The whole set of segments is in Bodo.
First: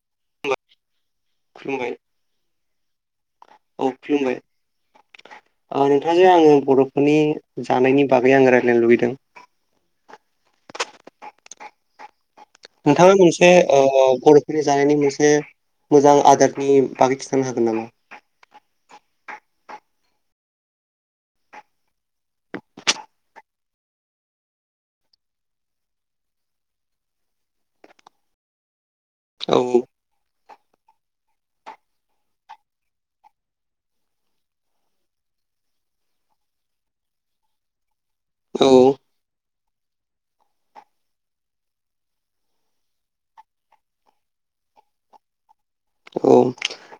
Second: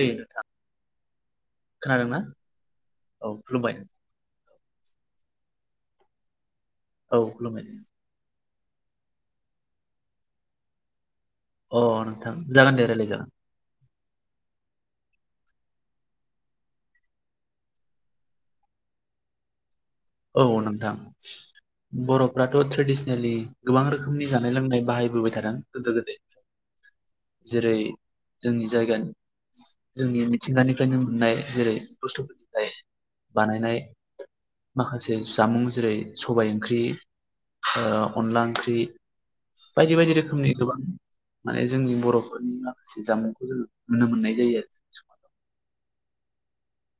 दे नोंथां खुलुमबाय खोनादों ना औ खुलुमबाय खुलुमबाय औ नोंथांजों आंजों आङो बर'फोरनि औ खुलुमबाय जानायनि बागै आं राय नों लुबैदों अ' नो नोंथाङा मोनसे ओ बर'फोरनि जानायनि मोनसे मोजां आदारनि बागै खिथानो हागोन नामा? औ नोंथां बर'फ्राथ' ट्रेडिसनेलि गोबां रोखोमनि जानाय लोंनाय बाहायबोबाय थादों गोदो गोदाय जेरै जोंनि जायगानि औ जोंनि मिथिंगानिफ्रायनो मोननाय जेरै बुस्थुफोरनिफ्राय बानायनाय माखासे जामुं जेरै- सबाय ओंख्रि ओ अनला औ ओंख्रि बायदि - बायदि रोखोमनि गोबां माने जोंनि बर'फोरनि माखासे जामुंखौ जों नुनो मोननाय जायो आरो जोंनि समाजाव औ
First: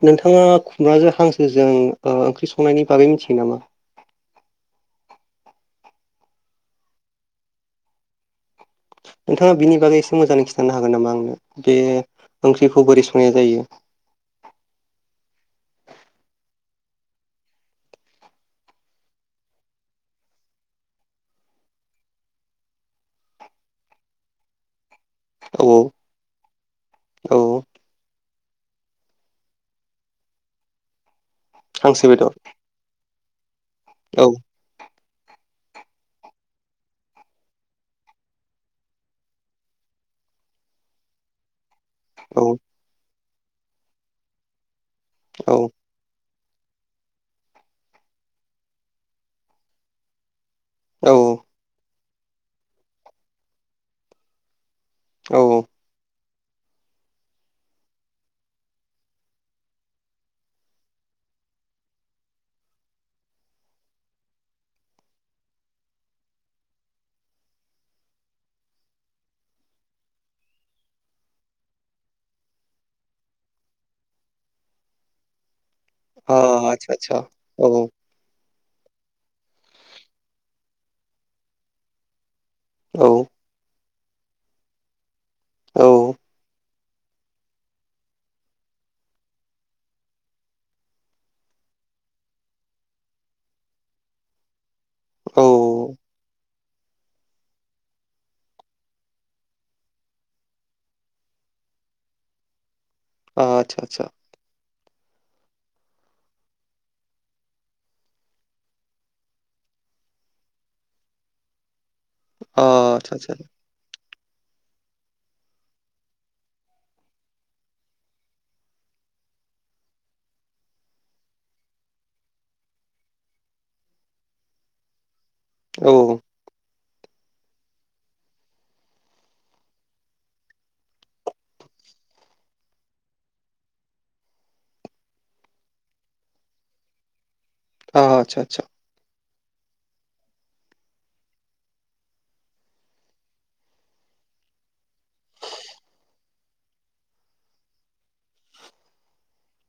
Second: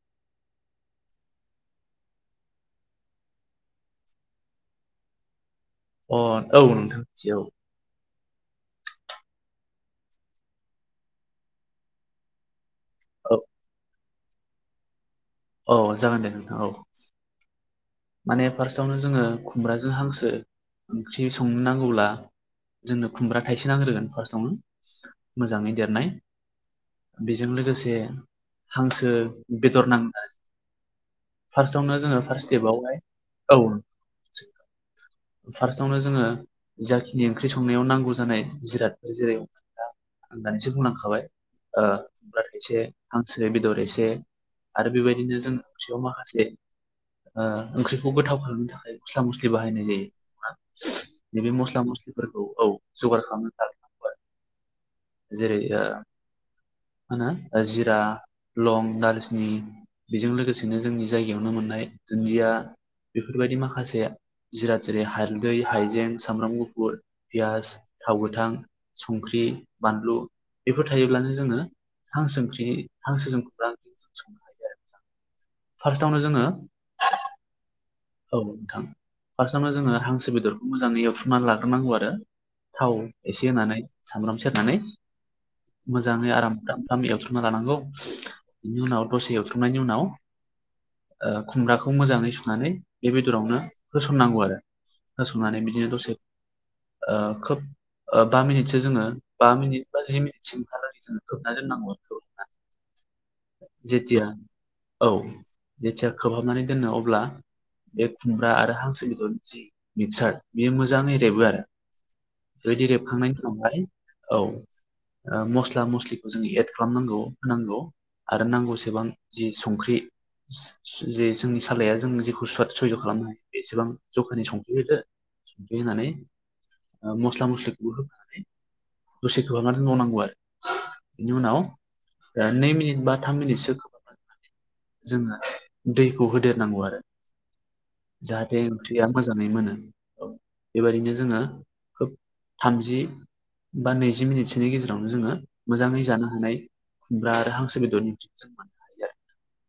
नोंथाङा खुब्राजों हांसोजों ओ ओंख्रि संनायनि बागै मिथिगोन नामा? अ'औ नोंथां मिथियो औ नोंथाङा बिनि बागै एसे मोजाङै खिन्थानो हागोन नामा आंनो बे बेखौ बोरै संनाय औ जायो औ जागोन दे औ नोंथां औ माने फार्स्टआवनो जोङो खुमब्राजों हांसो ओंख्रि संनो नांगौब्ला जोंनो खुमब्रा थाइसे नांग्रोगोन फार्स्टआवनो औ मोजाङै देरनाय बेजों औ लोगोसे हांसो बेदर नांनाय फार्स्ट आवनो हांसो जोङो बेदर फार्स्ट स्टेपावहाय औ औ फार्स्टआवनो जोङो जाखिनि ओंख्रि संनायाव नांगौ जानाय जिरादफोर जेरै आं दानिसो बुंलांखाबाय ओ औ खुमब्रा थाइसे हांसो बेदर एसे आरो बेबा बिनो औ जों [unintelligible] माखासे ओ ओंख्रिखौ गोथाव खालामनो थाखाय मस्ला मस्लि बाहायनाय जायो औ नैबे मस्ला- मस्लि फोरखौ औ जगार खालामना लागग्रोनांगौ आरो औ जेरै ओ। होनो ओ जिरा लं दालसिनि बेजों लोगोसेनो जोंनि जायगायावनो मोननाय दुन्दिया बेफोरबायदि माखासे जिरा जेरै हालदै हायजें सामब्राम गुफुर पियास थाव गोथां संख्रि बानलु बेफोर थायोब्लानो जोङो हांसो ओंख्रि हांसोजों [inaudible] फार्स्टआवनो अ जोङो आच्छा आच्छा औ औ। औ नोंथां फार्स्टआवनो जोङो हांसो बेदरखौ मोजाङै एवफ्रुमनानै लाग्रोनांगौ आरो थाव औ एसे होनानै। सामब्राम सेरनानै औ मोजाङै आराम फ्राम फ्राम एवथ्रमना लानांगौ बेनि उनाव दसे एवथ्रमनायनि उनाव ओ खुमब्राखौ मोजाङै सुनानै बे बेदरावनो होसननांगौ आरो होसननानै औ बिदिनो दसे ओ‌ खोब ओ बा मिनिटसो जोङो बा मिनिट बा जि मिनिटसिम [inaudible] जेथिया औ जेथिया खोबहाबनानै दोनो अब्ला बे खुमब्रा आरो हांसो बिदर जि मिक्सार बेयो मोजाङ रेबो आरो बेबायदि आच्छा, रेबखांनायनि आच्छा। उनावहाय औ ओ मस्ला मस्लिखौ जोङो एड खालामनांगौ होनांगौ। आरो नांगौसेबां जि संख्रि जे जोंनि सालाया जों जेखौ सुवाद सुयज' खालामनो हायो बेसेबां जखानि संख्रि होदो बिदि औ। होनानै ओ मस्ला मस्लिखौ होखानानै दसे खोबहाबना दोनबावनांगौ आरो बेनि उनाव ओ नै मिनिट बा थाम मिनिटसो खोबहाबना दोननानै जोङो दैखौ होदेरनांगौ आरो आच्छा, जाहाथे आच्छा। ओंख्रिया मोजाङै मोनो बेबायदिनो जोङो खोब थामजि बा नैजि मिनिटसोनि गेजेरावनो जोङो मोजाङै जानो हानाय खुमब्रा आरो हांसोनि [inaudible]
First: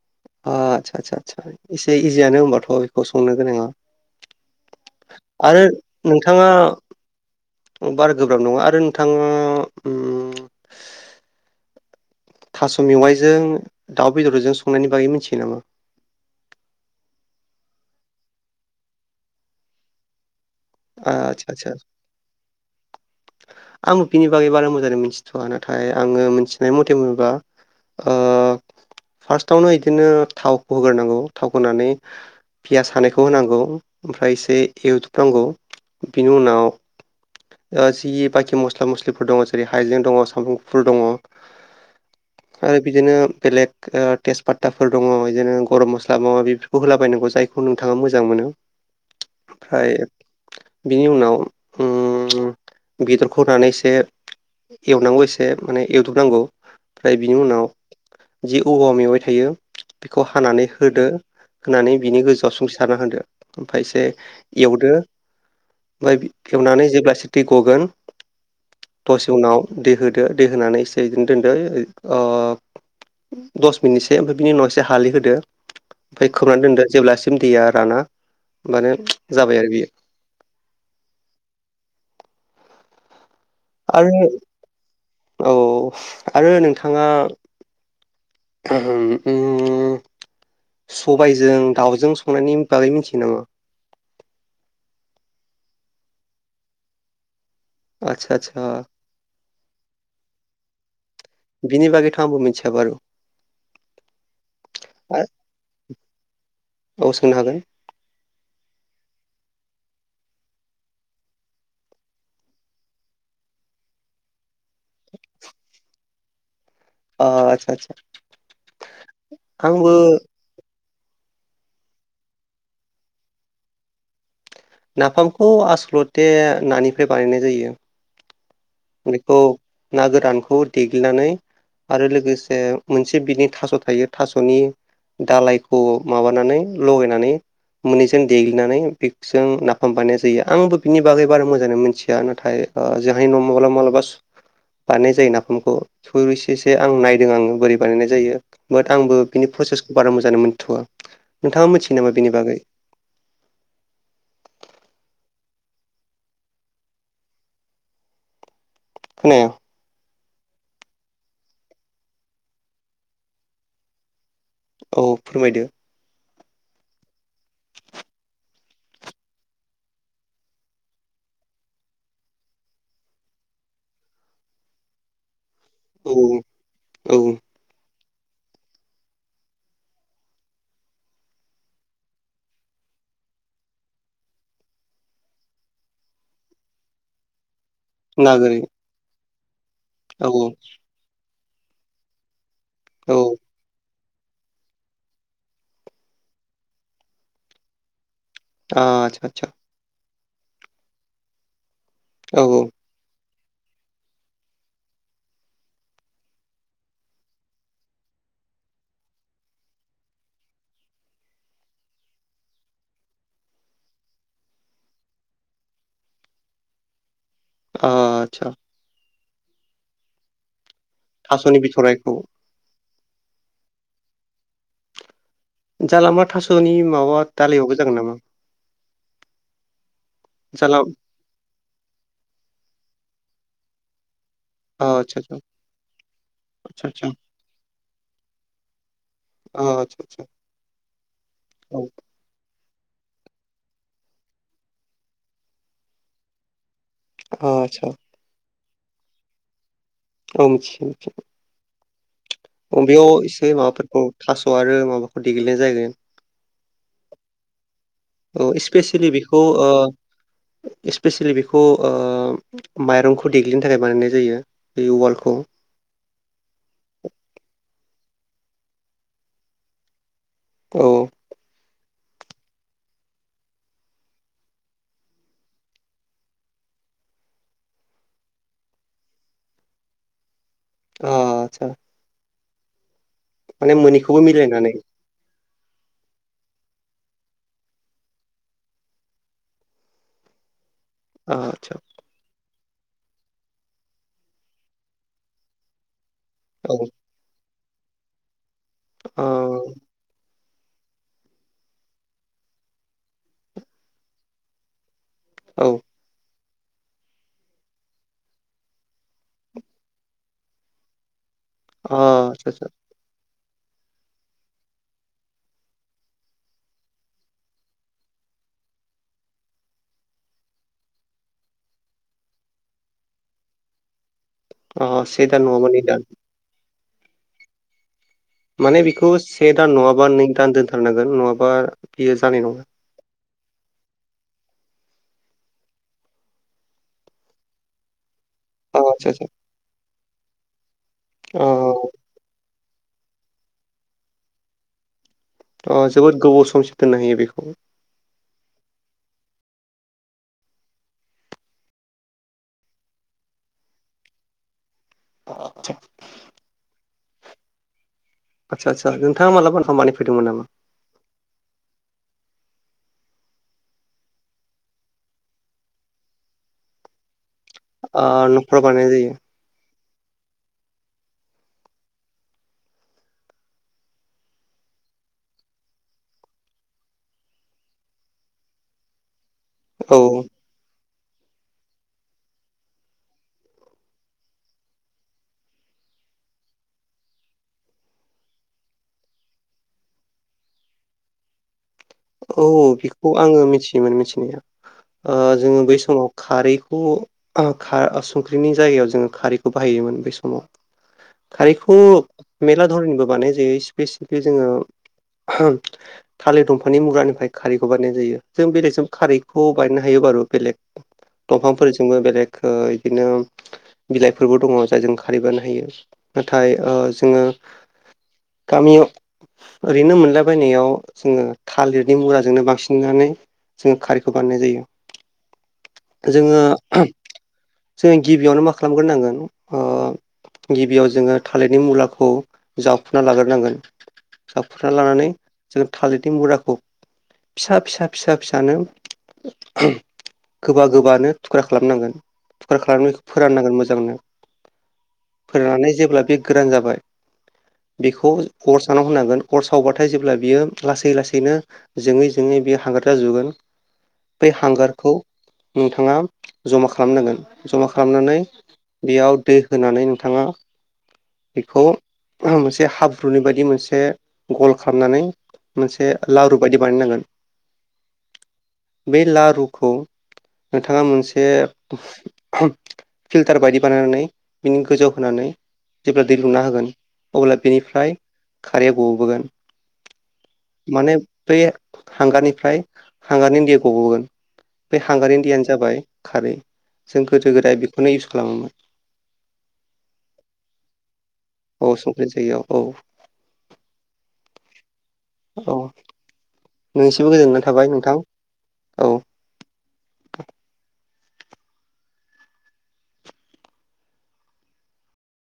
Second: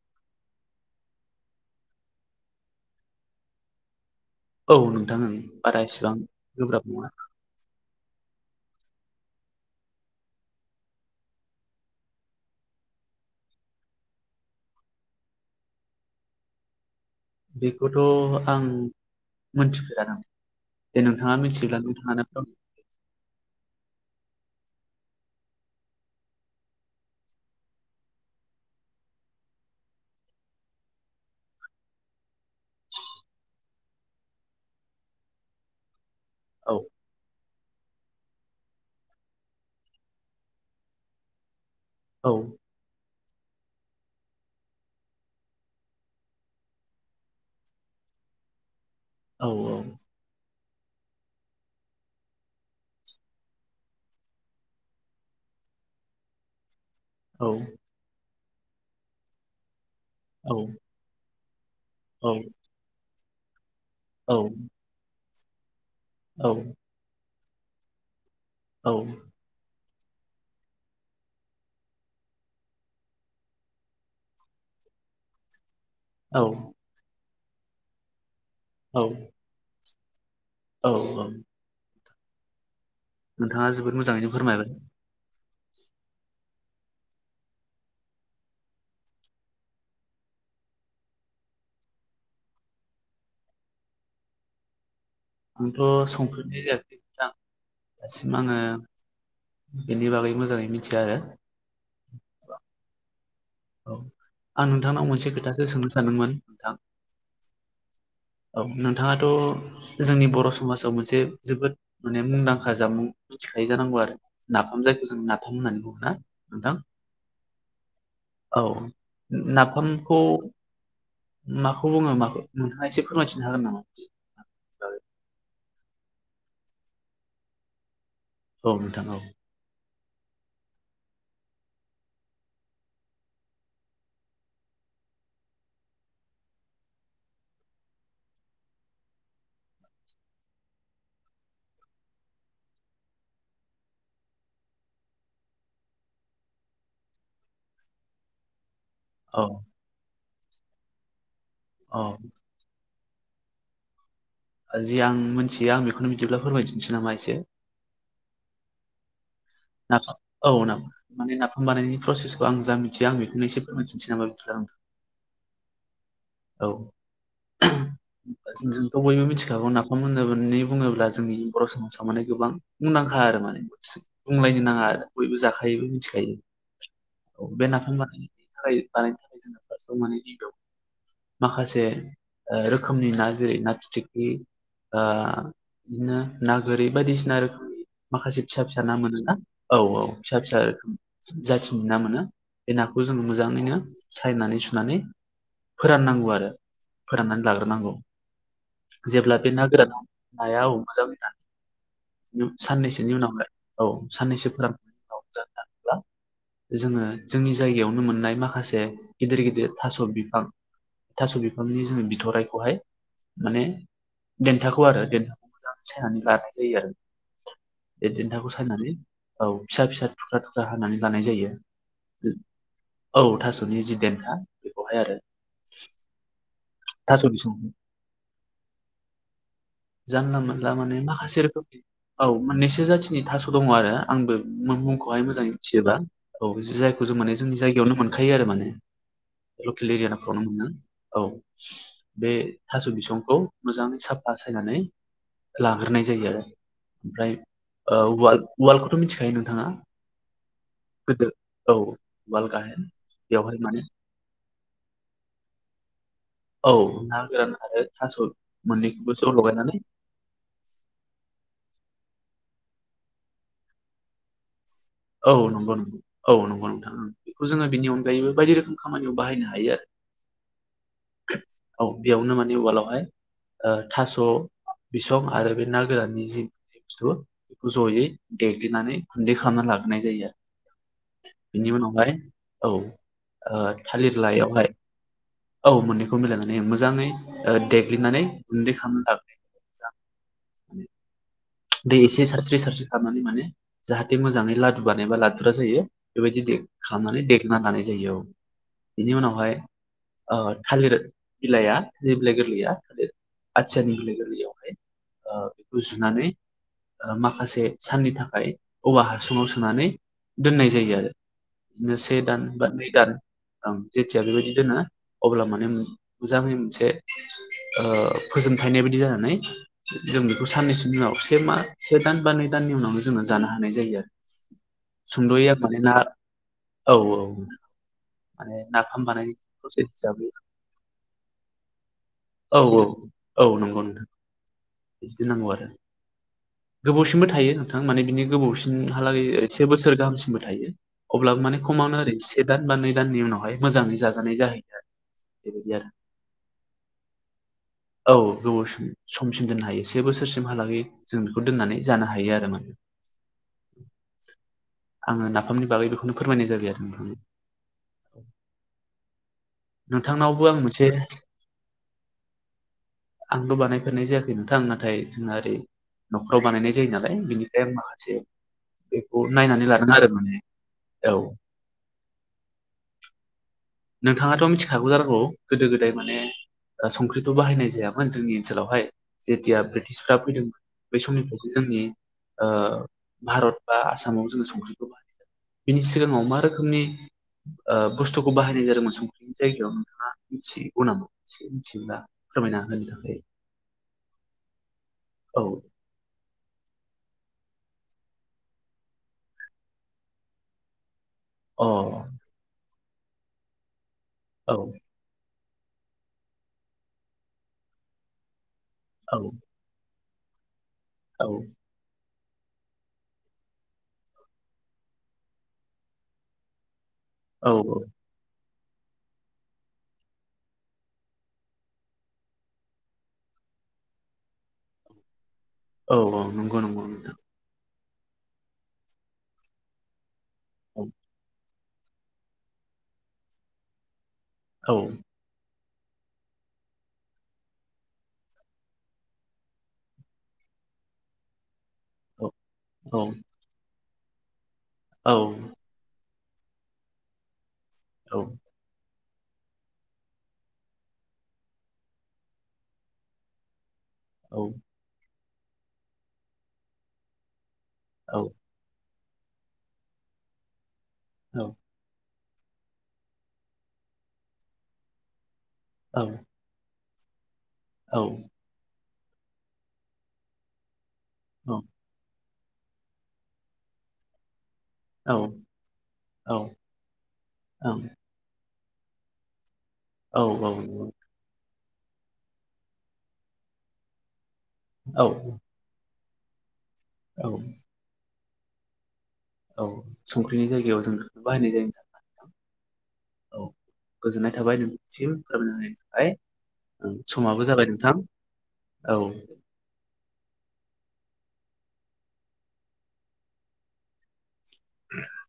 आच्छा आच्छा आच्छा इसे इजियानो होनबाथ' बेखौ संनो गोनाङा। औ नोंथां ओं आरो बारा इसिबां नोंथाङा गोब्राब नङा। बारा गोब्राब नङा आरो नोंथाङा ओम थास' मेवाइजों दाउ बेदरजों संनायनि बागै मिनथियो नामा? बेखौथ' आं मोनथिफेरा ना जे नोंथाङा आच्छा, आच्छा। मिथियोब्ला नोंथाङानो फोरमाय गै बारा मोजांनो मिथिथ'वा नाथाय आङो मोनथिनाय मथे मोनबा ओ फार्स्टआवनो इदिनो थावखौ होगोरनांगौ थाव होनानै पियास हानायखौ होनांगौ ओमफ्राय एसे एवथब नांगौ। बिनि उनाव। औ ओ जि बाखि मस्ला मस्लिफोर दङ जेरै हाइजें दङ सामब्राम गुफुर दङ। औ आरो बिदिनो बेलेग ओ तेजपाताफोर दङ बिदिनो गरम मस्ला मा माबि बेफोरखौ होलाबायनांगौ जायखौ नोंथाङा मोजां मोनो। औ औ ओमफ्राय बिनि उनाव उम बेदरखौ होनानै एसे एवनांगौ एसे माने एवदबनांगौ फ्राय बिनि औ उनाव जि औवा मेवाय थायो बेखौ औ हानानै होदो होनानै बिनि औ गोजौआव संख्रिसारना होदो ओमफ्राय एसे औ एवदो मायबि औ खेवनानै जेब्ला दै गगोन दसे उनाव दै हो दो दै होनानै इसे यिदिनो दोनदो ओ दस मिनिटसो ओमफ्राय बिनि उनाव एसे हालि होदो ओमफ्राय औ खोबानानै दोनदो जेब्ला सिम दैया राना। ओमबानो जाबाय आरो बियो। औ-औ नोंथाङा जोबोद आरो मोजाङैनो फोरमायबाय। औ आरो नोंथाङा उम सबायजों दाउजों संनायनि बागै मिथियो नामा आंथ' संफेरनाय जायाखै नोंथां। दासिम आङो आतसा-आतसा बेनि बागै मोजाङै मिथिया आरो बिनिबागैथ'आंबो मिथिया बारु औ आं नोंथांनाव मोनसे खोथासो सोंनो सानदोंमोन नोंथां। औ सोंनो हागोन औ नोंथाङाथ' जोंनि बर' समाजाव मोनसे जोबोद माने मुंदांखा जामुं मिथिखायो जानांगौ आरो नाफाम जायखौ जों नाफाम होननानै बुङोना नोंथां। ओ आतसा-आतसा औ आंबो नाफामखौ माखौ बुङो माखौ नोंथांआ एसे फोरमायथिनो हागोन नामा। नाफामखौ आसोल मथे नानिफ्राय बानायनाय जायो। औ नोंथां औ बेखौ ना गोरानखौ देग्लिनानै आरो लोगोसे मोनसे बिनि थास' थायो थास'नि दालायखौ माबानानै लगायनानै मोननैजों देग्लिनानै बेजों नाफाम बानायनाय जायो आंबो बिनि बागै बारा मोजाङै मिथिया नाथाय जोंहाय न माब्लाबा-माब्लाबा स बानायनाय जायो नाफामखौ खुरैसेसो आं नायदों आङो बोरै बानायनाय जायो। बाट आंबो औ बिनि प्रसेसखौ बारा मोजां जानो मोनथ'वआ नोंथाङा मिथिगो नामा औ बेनि बागै। जि आं मिथियो आं बेखौनो बिदिब्ला फोरमायथिनसै नामा एसे [unintelligible] औ ना नाफाम बानायनायनि प्रसेसखौ आं जा मिथियो आं बेखौनो एसे फोरमायथिना होबाय औ फोरमायदो औ जोंथ' बयबो मिथिखागौ नाफाम होननानै बुङोब्ला जोंनि बर' समाजाव माने गोबां मुंदांखा आरो माने बुंलायनो नाङा आरो बयबो जाखायो थायोबो मिथिखायो औ औ बे नाफाम बानायनो थाखाय जोंङो फार्सटाव माने [unintelligible] माखासे ओ रोखोमनि ना जेरै ना फिथिख्रि ओ बिदिनो ना गोरि बायदिसिना रोखोमनि माखासे नागोरै फिसा फिसा ना मोनो [unintelligible] औ औ फिसा फिसा जाथिनि ना मोनो बे नाखौ जोंङो औ मोजाङैनो सायनानै सुनानै फोराननांगौ आरो फोराननानै लाग्रोनांगौ आदसा जेब्ला आदसा बे ना गोराना नाया औ मोजां ना? औ साननैसोनि उनावहाय औ साननैसो फोरामनायनि उनाव मोजाङै रानोब्ला जोङो जोंनि जायगायावनो मोननाय माखासे गिदिर गिदिर थास' बिफां थास' बिफांनि जोङो बिथराइखौहाय माने देन्थाखौ आरो देन्थाखौ मोजां सायनानै लानाय जायो आरो बे आदसा देन्थाखौ सायनानै औ फिसा फिसा थुख्रा थुख्रा हानानै लानाय जायो थास'नि बिथरायखौ औ थास'नि जि देेन्था बेखौहाय आरो सनि माबा थास'नि [unintelligible] होजागोन नामा? जानला मोनला जाला माने माखासे रोखोमनि औ मोननैसो जाथिनि थास' दङ आरो आंबो आदसा मुंखौहाय मोजाङै मिथिजोबा औ जायखौ आदसा आदसा जों माने जोंनि जायगायावनो मोनखायो आरो माने लकेल आदसा आदसा एरियाफ्रावनो मोनो औ औ [inaudible] बे थास' बिसंखौ मोजाङै साफा सायनानै लाग्रोनाय जायो आरो [inaudible] ओमफ्राय आदसा ओ उवाल उवालखौथ' मिनथिखायो नोंथाङा? औ मिथियो मिथियो गोदो औ उवाल गाहेन ओ बेयाव एसे बेवहाय माने माबाफोरखौ थास' आरो माबाफोर देग्लिनाय जायगोन औ ना गोरान आरो थास' औ इस्पेसियेलि मोननैखौबो ज' बेखौ ओ लगायनानै इस्पेसियेलि बेखौ ओ माइरंखौ देग्लिनो थाखाय बानायनाय जायो। बे उवालखौ औ नंगौ नोंथां औ नंगौ नोंथां बेखौ जोङो बिनि अन अनगायैबो बायदि रोखोम खामानियाव बाहायनो हायो आरो। औ औ बेयावनो माने उवालावहाय ओ थास' बिसं आरो बे ना गोराननि जि बुस्थु बेखौ जयै देग्लिनानै गुन्दै खालामना लागोन नाय जायो आरो आदसा बिनि उनावहाय औ माने थालिर मोन्नैखौबो लायावहाय मिलायनानै औ मोननैखौ मिलायनानै मोजाङै ओ देग्लिनानै गुन्दै खालामना [unintelligible] आदसा दै एसे सारस्रि सारस्रि खालामनानै माने जाहाथे मोजाङै लादु बानायबा लादुरा जायो। बेबायदि दे खालामनानै देग्लि लानानै जायो औ बेनि औ उनावहाय ओ थालिर बिलाया बे गोरलै बिलाइ गोरलैया बे आथियानि बिलाइ गोरलैयावहाय ओ औ बेखौ जुनानै ओ माखासे साननि थाखाय औवा हासुङाव सोनानै दोननाय जायो आरो बिदिनो से दान बा आदसा नै दान ओं जेथिया बेबायदि दोनो अब्ला माने मोजाङै मोनसे ओ फोजोमथायनाय बायदि जानानै जों बेखौ साननैसोनि उनाव से मा से दान बा नै दाननि उनावहाय जोङो जानो हानाय जायो आरो अ से दान सुंद'यै आं नङा बा माने नै ना दान औ औ माने नाफाम बेखौ बानायनाय से दान प्रसेस नङाबा हिसाबै नै दान दोनथारनांगोन नङाबा बियो जानाय औ नङा। औ औ नंगौ नोंथां बिदि नांगौ आरो गोबावसिमबो थायो नोंथां माने बिनि आदसा आदसा गोबावसिमहालागै से बोसोर गाहामसिनबो थायो। अब्ला अ माने खमावनो आरो एसे दान बा नै दाननि उनावहाय मोजाङै जाजानाय जाहैयो। बेबायदि अ आरो जोबोद गोबाव समसो दोननो हायो बेखौ औ गोबाव समसिम दोननो हायो से बोसोरसिमहालागै जों बेखौ दोननानै जानो हायो आरो माने। आङो नाफामनि आदसा बागै बेखौनो फोरमायनाय जाबाय आरो नोंथां। आदसा आदसा नोंथाङा मालाबा खामानि फैदोंमोन नोंथांनावबो नामा? आं मोनसे आंथ' बानायफेरनाय जायाखै नोंथां नाथाय जोंना ओरै न'खराव बानायनाय जायो नालाय, बिनि एम ओ माहाचे न'खराव बानायनाय जायो बेखौ नायनानै ला दों आरो माने औ। नोंथाङाथ' मिथिखागौ जानांगौ गोदो गोदाय माने संख्रिथ' बाहायनाय जायामोन जोंनि ओनसोलावहाय। जेथिया औ ब्रिटिसफ्रा फैदोंमोन बै समनिफ्रायसो जोंनि ओ भारत बा आसामाव जोङो संख्रिखौ [inaudible] बिनि सिगाङाव मा रोखोमनि ओ बुस्थुखौ बाहायनाय जादोंमोन संख्रिनि जायगायाव नोंथाङा मिथिगौ नामा? मिथियोब्ला औ फोरमायना औ होनो बेखौ थाखाय आङो मिथियोमोन मिथिनाया। ओ औ जोङो बै समाव खारैखौ ओ खा ओ संख्रिनि जायगायाव जोङो खारैखौ बाहायोमोन बेै समाव। अ खारैखौ मेला धर'ननिबो बानाय जायो। बेसिकयै जोङो औ थाले दं फानि मुरानिफ्राय खारैखौ बानाय जायो। जों बेलेगजों औ खारैखौ बायनो हायो बारु। बेलेग औ दंफांफोरजोंबो बेलेग खो इदिनो बिलाइफोरबो दङ जायजों खारै बानायनो हायो। नाथाय जों औ औ। गामियाव ओरैनो मोनलाबायनायाव जोङो थालिरनि मुराजोंनो बांसिननानै जोङो खारैखौ बानायनाय जायो। औ औ जोङो नंगौ नंगौ नोंथां। जोङो गिबियावनो मा खालामग्रोनांगोन, ओ औ गिबियाव जोङो थालेद नि मुलाखौ जावखुना लागोरनांगोन। जावखुना औ लानानै जों थालि तिमुराखौ फिसा फिसा फिसानो गोबा गोबानो थुख्रा खालामनांगोन। थुख्रा औ खालामनायखौ फोराननांगोन मोजांनो। औ फोराननानै जेब्ला बे गोरान जाबाय। बेखौ औ अर सानाव होनांगोन। अर सावबाथाय जेब्ला बियो लासै लासैनो जोङै जोङै बे हांगार जाजोबगोन बै औ हांगारखौ नोंथाङा जमा खालामनांगोन। जमा औ खालामनानै, बेयाव दै होनानै नोंथाङा, बेखौ औ मोनसे हाब्रुनि बायदि मोनसे गल खालामनानै, मोनसे लारु बायदि बानायनांगोन। औ बे लारुखौ नोंथाङा मोनसे, बे फिल्टार बायदि बानायनानै, बिनि गोजौ होनानै जेब्ला दै लुना होगोन अब्ला बेनिफ्राय, खारैया गबोगोन। औ माने बे हांगारनिफ्राय हांगारनि दैया गबोगोन। बे औ हांगारनि दैयानो जाबाय, खारै जों औ गोदो गोदाय बेखौनो [unintelligible] खालामोमोन। औ संख्रिनि जायगायाव जों बाहायनाय जायो औ संख्रि नोंथां जायो औ। औ औ गोजोननाय थाबाय नों सिम औ फोरमायनायनि थाखाय नोंसिमबो गोजोननाय समाबो थाबाय जाबाय नोंथां औ